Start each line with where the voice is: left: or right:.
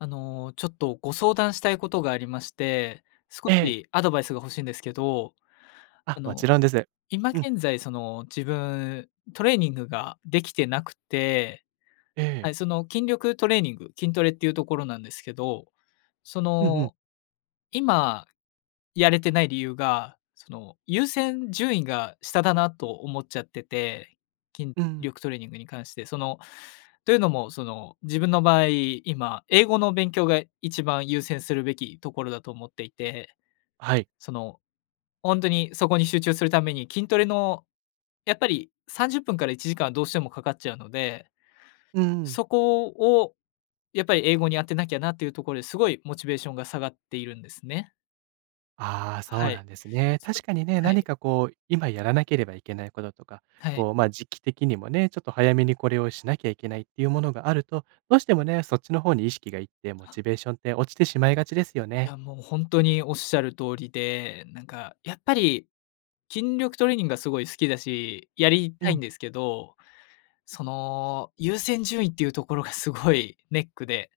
left: あの、ちょっとご相談したいことがありまして、少
right: ええ。
left: しアドバイスが欲しいんですけど、
right: あ、
left: あ
right: もち
left: の、
right: ろんです。
left: 今
right: うん。
left: 現在その自分トレーニングができてなくて
right: え
left: は
right: え。
left: い、その筋力トレーニング、筋トレっていうところなんですけど、そ
right: うんうん。
left: の、今やれてない理由が、その、優先順位が下だなと思っちゃってて、筋
right: うん。
left: 力トレーニングに関して、その、というのも、その、自分の場合、今英語の勉強が一番優先するべきところだと思っていて、
right: はい。
left: その、ほんとにそこに集中するために筋トレのやっぱり30分から1時間はどうしてもかかっちゃうので、
right: うーん。
left: そこをやっぱり英語に当てなきゃなっていうところで、すごいモチベーションが下がっているんですね。
right: ああ、そ
left: は
right: うな
left: い。
right: んですね。
left: そ
right: 確かにね、
left: は
right: 何
left: い。
right: かこう今やらなければいけないこととか、
left: はい。
right: こう、ま、時期的にもね、ちょっと早めにこれをしなきゃいけないっていうものがあると、どうしてもね、そっちの方に意識が行ってモ
left: あ。
right: チベーションって落ちてしまいがちですよね。
left: や、もうほんとにおっしゃる通りで、なんかやっぱり、筋力トレーニングがすごい好きだし、やり
right: う
left: たいん
right: ん。
left: ですけど、その優先順位っていうところがすごいネックで、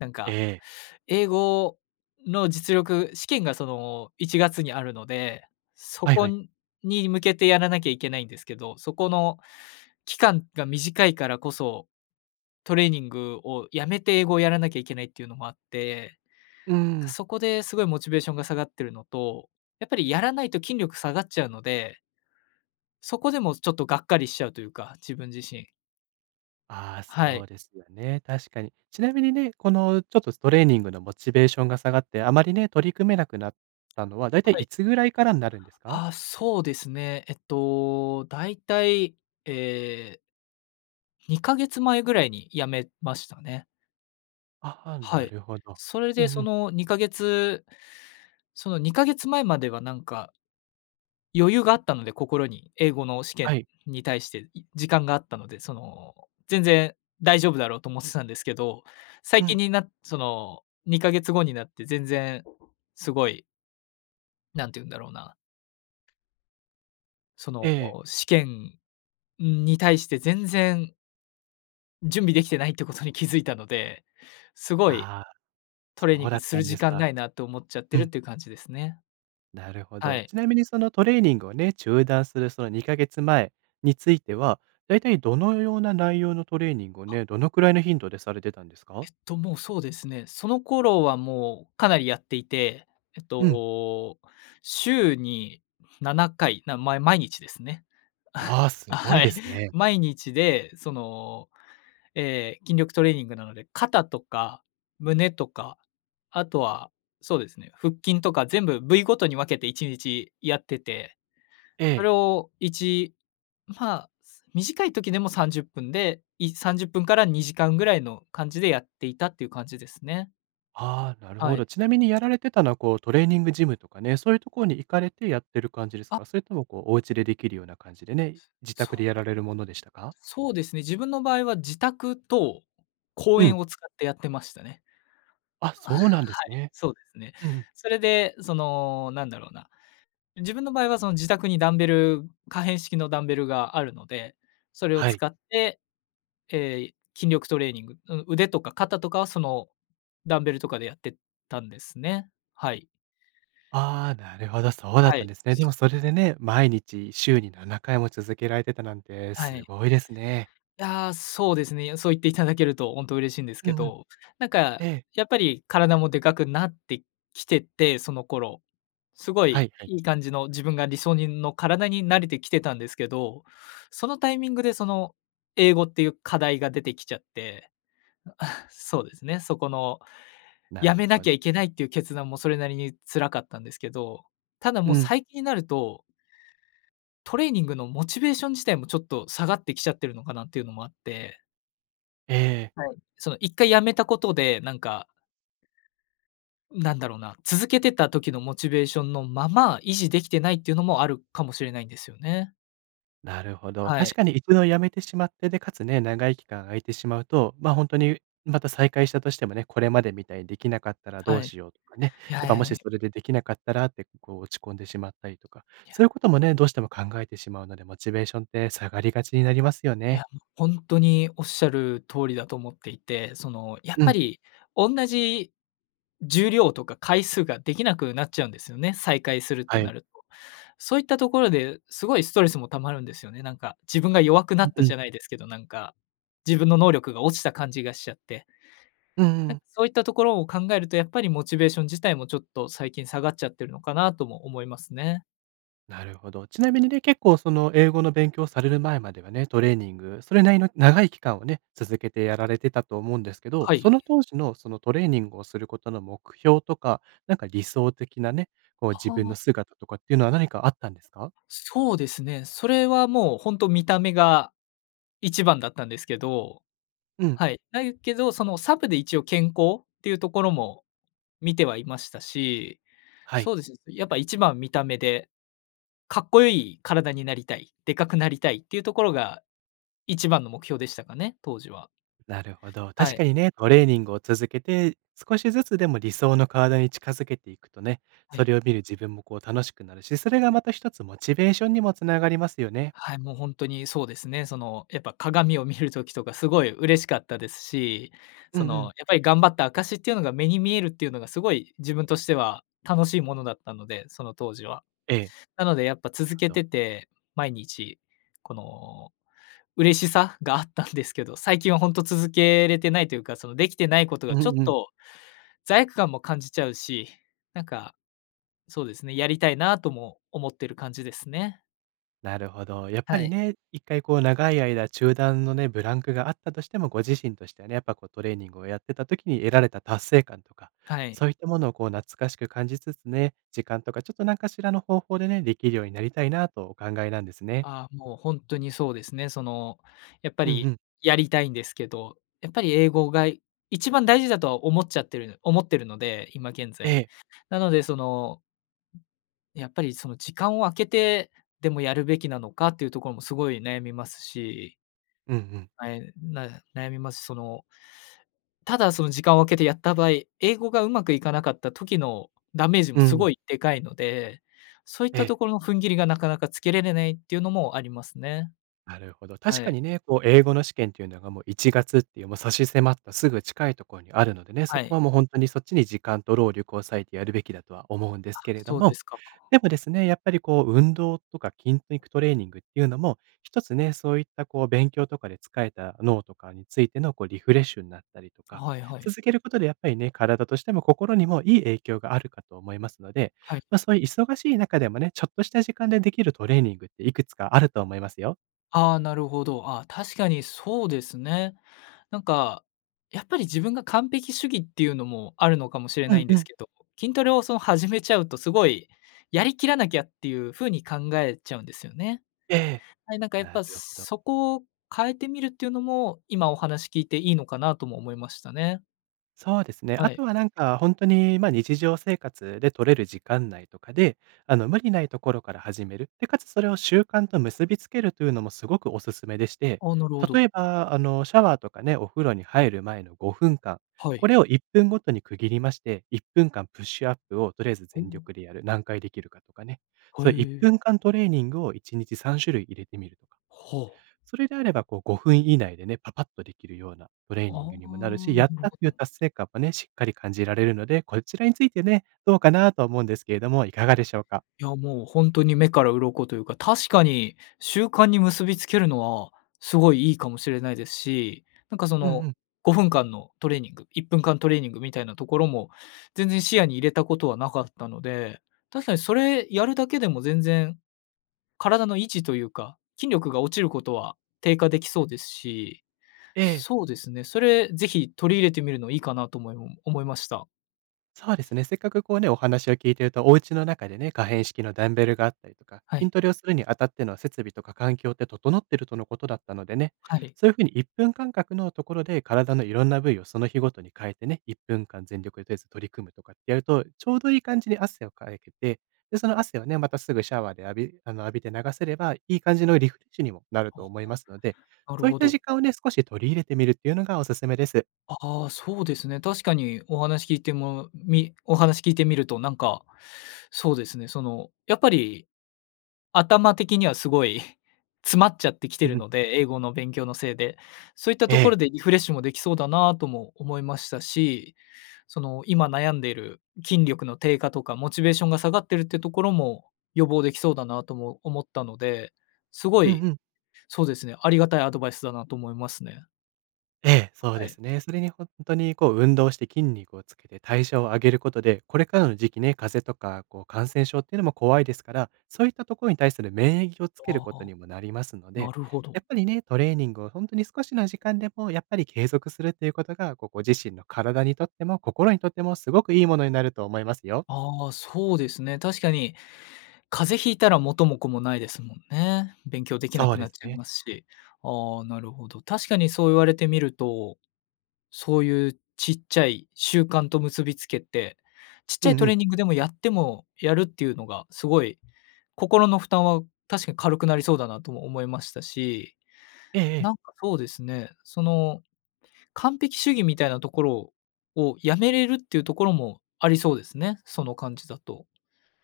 left: なんか、
right: ええ。
left: 英語の実力、試験がその1月にあるので、そ
right: はい
left: こ
right: はい。
left: に向けてやらなきゃいけないんですけど、そこの期間が短いからこそ、トレーニングをやめて英語をやらなきゃいけないっていうのもあって、
right: うー
left: なんか
right: ん。
left: そこですごいモチベーションが下がってるのと、やっぱりやらないと筋力下がっちゃうのでそこでもちょっとがっかりしちゃうというか、自分自身。
right: ああ、
left: はい。
right: そうですよね、確かに。ちなみにね、この、ちょっと、トレーニングのモチベーションが下がって、あまりね、取り組めなくなったのはだいたい
left: はい。
right: いつぐらいからになるんですか？
left: あ、そうですね、えっと、大体、ええ。2ヶ月前ぐらいに辞めましたね。
right: あ、は、
left: は
right: な
left: い、
right: るほど。
left: それ
right: うん
left: で、
right: う
left: そ
right: ん。
left: の、2ヶ月、その、2ヶ月前まではなんか余裕があったので心に、英語の試験
right: はい。
left: に対して時間があったので、その、全然大丈夫だろうと思ってたんですけど、最
right: う
left: 近
right: ん。
left: になって、その、2ヶ月後になって全然すごいなんて言うんだろうな。そ
right: え
left: の、
right: え。
left: 試験に対して全然準備できてないってことに気づいたので、すごい、
right: ああ、
left: トレーニ
right: そ
left: ン
right: うだ
left: グ
right: っ
left: す
right: た
left: る
right: んで
left: 時
right: す
left: 間
right: か、
left: ないなと思っちゃって
right: う
left: るっ
right: ん。
left: ていう感じですね。
right: なるほ
left: は
right: ど。
left: い。
right: ちなみに、その、トレーニングをね、中断する、その、2ヶ月前については、だいたいどのような内容のトレーニングをね、どのくらいの頻度でされてたんですか？
left: えっと、もう、そうですね、その頃は、もう、かなりやっていて、えっ
right: うん。
left: と、週に7回、なまい毎日ですね。
right: ああ、す
left: あ、
right: ごい
left: はい。
right: ですね。
left: 毎日で、その、ええ、筋力トレーニングなので肩とか胸とか、あとは、そうですね、腹筋とか全部部位ごとに分けて1日やってて、
right: え
left: そ
right: え。
left: れをいちまあ、短い時でも30分で、い30分から2時間ぐらいの感じでやっていたっていう感じですね。
right: ああ、なる
left: は
right: ほ
left: い。
right: ど。ちなみにやられてたのはこうトレーニングジムとかね、そういうところに行かれてやってる感じです
left: あ
right: か？それともこうお家でできるような感じでね、
left: そ
right: 自
left: そ
right: 宅で
left: う。
right: やられるものでしたか？
left: そうですね、自分の場合は自宅と公
right: う
left: 園
right: ん。
left: を使ってやってましたね。
right: あ、
left: あ、
right: そ
left: はい、
right: うなんですね。
left: そうですね。
right: うん。
left: それでそのなんだろうな、自分の場合はその自宅にダンベル、可変式のダンベルがあるので、それを
right: はい。
left: 使って、え、筋力トレーニング、う腕とか肩とかはそのダンベルとかでやってたんですね、はい。
right: ああ、なるほど、そうだっ
left: は
right: たん
left: い、
right: ですね。で
left: そう。
right: もそれでね、毎日週に7回も続けられてたなんて
left: は
right: す
left: い。
right: ごいですね。
left: ああ、そうですね。そう言っていただけるとほんと嬉しいんです
right: う
left: け
right: んうん。
left: ど。なんか、
right: ええ。
left: やっぱり体もでかくなってきててその頃、すご
right: は
left: い
right: いはい。
left: いい感じの自分が理想にの、体になれてきてたんですけど、そのタイミングで、その英語っていう課題が出てきちゃって、そうですね、そこの
right: な
left: 止
right: る
left: めな
right: ほ
left: きゃいけないっていう決断もそれなりに辛かったんですけど、ただも
right: う
left: う
right: ん。
left: 最近になるとトレーニングのモチベーション自体もちょっと下がってきちゃってるのかなっていうのもあって
right: ええ。
left: はい。その、1回止めたことで、なんか、なんだろうな、続けてた時のモチベーションのまま、維持できてないっていうのもあるかもしれないんですよね。
right: なるほど。
left: は
right: 確
left: い。
right: かにいくのやめてしまって、で、かつね、長い期間空いてしまうと、ま、ほんとにまた再開したとしてもね、これまでみたいにできなかったらど
left: は
right: う
left: い。
right: しようとかね、
left: い
right: やっぱ、
left: や
right: も
left: いや、
right: し
left: い
right: それでできなかったらって、こう、落ち込んでしまったりとか、
left: い
right: そう
left: や。
right: いうこともね、どうしても考えてしまうのでモチベーションって下がりがちになりますよ
left: い
right: ね。
left: や、ほんとにおっしゃる通りだと思っていて、その、やっ
right: う
left: ぱ
right: ん。
left: り、おんなじ重量とか回数ができなくなっちゃうんですよね、再開するっ
right: は
left: てな
right: い。
left: ると。そういったところですごいストレスも溜まるんですよね。なんか、自分が弱くなった
right: うんう
left: じ
right: ん。
left: ゃないですけど、なんか、自分の能力が落ちた感じがしちゃって。
right: うん
left: なん
right: うん。
left: か、そういったところを考えると、やっぱり、モチベーション自体も、ちょっと、最近下がっちゃってるのかなとも思いますね。
right: なるほど。ちなみにね、結構、その、英語の勉強される前まではね、トレーニングそれなりの長い期間をね、続けてやられてたと思うんですけど、
left: はい。
right: その当時の、その、トレーニングをすることの目標とか、なんか、理想的なね、こう、自
left: は
right: 分
left: あ。
right: の姿とかっていうのは何かあったんですか？
left: そうですね、それはもうほんと見た目が一番だったんですけど
right: うん。
left: はい、だいけど、その、サブで一応健康っていうところも見てはいましたし、
right: はい。
left: そうです、やっぱ、一番見た目で、かっこよい体になりたい、でかくなりたいっていうところが一番の目標でしたかね、当時は。
right: なるほど。
left: は
right: 確
left: い。
right: かにね、トレーニングを続けて、少しずつでも理想の体に近づけていくとね、
left: は
right: そ
left: い。
right: れを見る自分も、こう、楽しくなるしそれがまた一つモチベーションにもつながりますよね。
left: はい、もう、ほんとにそうですね。その、やっぱ、鏡を見る時とかすごい嬉しかったですし、
right: うん
left: そ
right: う
left: の、やっ
right: ん。
left: ぱり頑張った証っていうのが目に見えるっていうのが、すごい自分としては楽しいものだったので、その当時は。
right: ええ。
left: なので、やっぱ、
right: なる
left: 続け
right: ほど。
left: てて毎日この嬉しさがあったんですけど、最近はほんと続けれてないというか、その、できてないこと
right: う
left: が、ちょっ
right: んうん。
left: と、罪悪感も感じちゃうし、なんか、そうですね、やりたいなとも思ってる感じですね。
right: なるほど。やっぱ
left: は
right: り
left: い。
right: ね、1回こう長い間中断のね、ブランクがあったとしても、ご自身としてはね、やっぱこうトレーニングをやってた時に得られた達成感とか、
left: はい。
right: そういったものをこう懐かしく感じつつね、時間とかちょっとなんかしらの方法でね、できるようになりたいなとお考えなんですね。
left: あ、もうほんとにそうですね。その、やっぱ
right: うんう
left: り
right: ん。
left: やりたいんですけど、やっぱり英語が一番大事だとは思っちゃってる思ってるので、今現
right: え
left: 在。
right: え。
left: なのでそのやっぱりその時間を空けて、でもやるべきなのかっていうところもすごい悩みますし
right: うんうん。
left: はい、な悩みます。そのただその時間を空けてやった場合、英語がうまくいかなかった時のダメージも
right: う
left: す
right: ん。
left: ごいでかいので、そういっ
right: え
left: た
right: え。
left: ところの踏ん切りがなかなかつけられないっていうのもありますね。
right: なるほど。確
left: は
right: か
left: い。
right: にね、こう英語の試験っていうのがもう1月っていうもう差し迫ったすぐ近いとこにあるのでね、そ
left: は
right: こ
left: い。
right: はもうほんとにそっちに時間と労力を割いてやるべきだとは思うんで
left: あ、
right: すけれど
left: そうで
right: も、
left: すか。
right: やっぱですね、やっぱりこう運動とか筋肉トレーニングっていうのも、1つね、そういったこう勉強とかでつかえた脳とかについてのこうリフレッシュんなったりとか、
left: はいはい。
right: 続けることでやっぱりね、体としても心にもいい影響があるかと思いますので、
left: はい。
right: ま、そい忙しい中でもね、ちょっとした時間でできるトレーニングっていくつかあると思いますよ。
left: ああ、なるほど。ああ、確かにそうですね。なんか、やっぱり自分が完璧主義っていうのもあるのかもしれ
right: う
left: ない
right: ん
left: んで
right: う
left: す
right: ん。
left: けど、筋トレをその、始めちゃうとすごいやりきらなきゃっていうふうに考えちゃうんですよね。
right: ええ、
left: はい。なんかやっ
right: な
left: ぱ
right: るほど。
left: そこを変えてみるっていうのも、今、お話聞いていいのかなとも思いましたね。
right: そうですね。あ
left: はい。
right: とはなんかほんとに、ま、日常生活で取れる時間内とかで、あの、無理ないところから始める。で、且つそれを習慣と結びつけるというのもすごくお勧めでして、
left: ああ、なるほど。
right: 例えばあの、シャワーとかね、お風呂に入る前の5分間、
left: は
right: こ
left: い。
right: れを1分ごとに区切りまして、1分間プッシュアップをとりあえず
left: ほ
right: 全
left: お。
right: 力でやる、何回できるかとかね。
left: ほ、え
right: そ、いっ
left: え。
right: ぷんかんトレーニングを1日3種類入れてみるとか。
left: ほう。
right: それであればこう、5分以内でね、パパッとできるようなトレー
left: あ
right: ニングにもなるし、
left: あ、
right: やっ
left: なる
right: たってい
left: ほ
right: う
left: ど。
right: 達成感もね、しっかり感じられるので、こちらについてね、どうかなと思うんですけれども、いかがでしょうか？
left: や、もうほんとに目から鱗というか、確かに習慣に結びつけるのはすごいいいかもしれないですし、なんかそ
right: うんう
left: の、
right: ん。
left: 5分間のトレーニング、1分間トレーニングみたいなところも、全然視野に入れたことはなかったので、確かにそれやるだけでも全然、体の位置というか、筋力が落ちることは低下できそうですし、
right: ええ。
left: そうですね、それぜひ取り入れてみるのいいかなと思いもん思いました。
right: そうですね。せっかくこうね、お話を聞いていると、お家の中でね、可変式のダンベルがあったりとか、
left: は
right: 筋
left: い。
right: トレをするにあたっての設備とか環境って整っているとのことだったのでね、
left: はい。
right: そういうふうに1分間隔のところで体のいろんな部位をその日ごとに変えてね、1分間全力、とりあえず取り組むとかってやると、ちょうどいい感じに汗をかいけて、で、その汗をね、またすぐシャワーで浴びあの浴びて流せれば、いい感じのリフレッシュにもなる
left: ほ
right: と
left: ほ、
right: 思いますので、
left: なる
right: そういっ
left: ほ
right: た
left: ど。
right: 時間をね、少し取り入れてみるっていうのがお勧めです。
left: ああ、そうですね。確かにお話聞いても、みお話聞いてみるとなんか、そうですね。その、やっぱり頭的にはすごい詰まっちゃってきて
right: うんう
left: る
right: ん。
left: ので、英語の勉強のせいで。そういったと
right: え
left: こ
right: え。
left: ろでリフレッシュもできそうだなとも思いましたし、その、今悩んでいる、筋力の低下とかモチベーションが下がってるってところも、予防できそうだなとも思ったので、すご
right: うん
left: い、
right: うん。
left: そうですね、ありがたいアドバイスだなと思いますね。
right: ええ、そう
left: は
right: で
left: い。
right: すね。それにほんとにこう、運動して筋肉をつけて代謝を上げることで、これからの時期ね、風邪とかこう感染症っていうのも怖いですから、そういったところに対する免疫をつけ
left: あ
right: ること
left: あ、
right: にもなりますの
left: な
right: で、
left: るほど。
right: やっぱりね、トレーニングをほんとに少しの時間でもやっぱり継続するということが、こう、ご自身の体にとっても心にとってもすごくいいものになると思いますよ。
left: あ、そうですね。確かに風邪引いたら元も子もないですもんね。勉強できな
right: そう
left: く
right: で
left: なっ
right: す
left: ちゃい
right: ね。
left: ますし。あ、なるほど。確かにそう言われてみると、そういうちっちゃい習慣と結びつけて、ちっちゃ
right: う
left: い
right: ん
left: ト
right: う
left: レー
right: ん。
left: ニングでもやっても、やるっていうのがすごい、心の負担は確かに軽くなりそうだなとも思いましたし、
right: ええ
left: な
right: ええ。
left: んかそうですね。その完璧主義みたいなところをやめれるっていうところもありそうですね、その感じだと。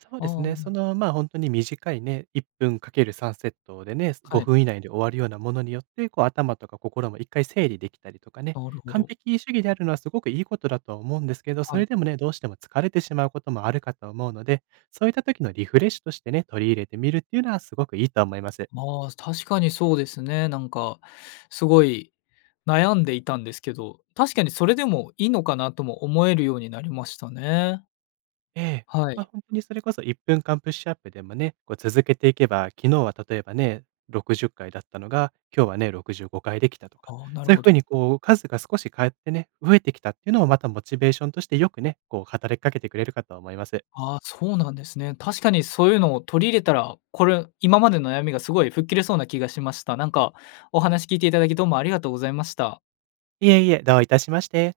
right: そう
left: あ、
right: ですね。
left: な
right: そ
left: ろ
right: の、ま、ほんとに短いね1分かける３セットでね、ご
left: はい。
right: ふん以内で終わるようなものによって、こう頭とか心も1回整理できたりとかね、
left: なるほ
right: 完
left: ど。
right: 璧主義であるのはすごくいいことだとは思うんですけど、そ
left: はい。
right: れでもね、どうしても疲れてしまうこともあるかと思うので、そういった時のリフレッシュとしてね、取り入れてみるっていうのはすごくいいとは思います。
left: まあ、確かにそうですね。なんか、すごい悩んでいたんですけど、確かにそれでもいいのかなとも思えるようになりましたね。
right: ええ、
left: は
right: ま、
left: い。
right: ほんとにそれこそ、1分間プッシュアップでもね、こう続けていけば、昨日は例えばね、60回だったのが、今日はね65回できたとか、
left: ああ、なる
right: そういう
left: ほ
right: ふう
left: ど。
right: にこう数が少し変わってね、増えてきたっていうのをまたモチベーションとしてよくね、こう働きかけてくれるかとは思います。
left: あ、そうなんですね。確かにそういうのを取り入れたら、これ今までの悩みがすごい吹っ切れそうな気がしました。なんか、お話聞いて頂きどうもありがとうございました。
right: いえいえ、どういたしまして。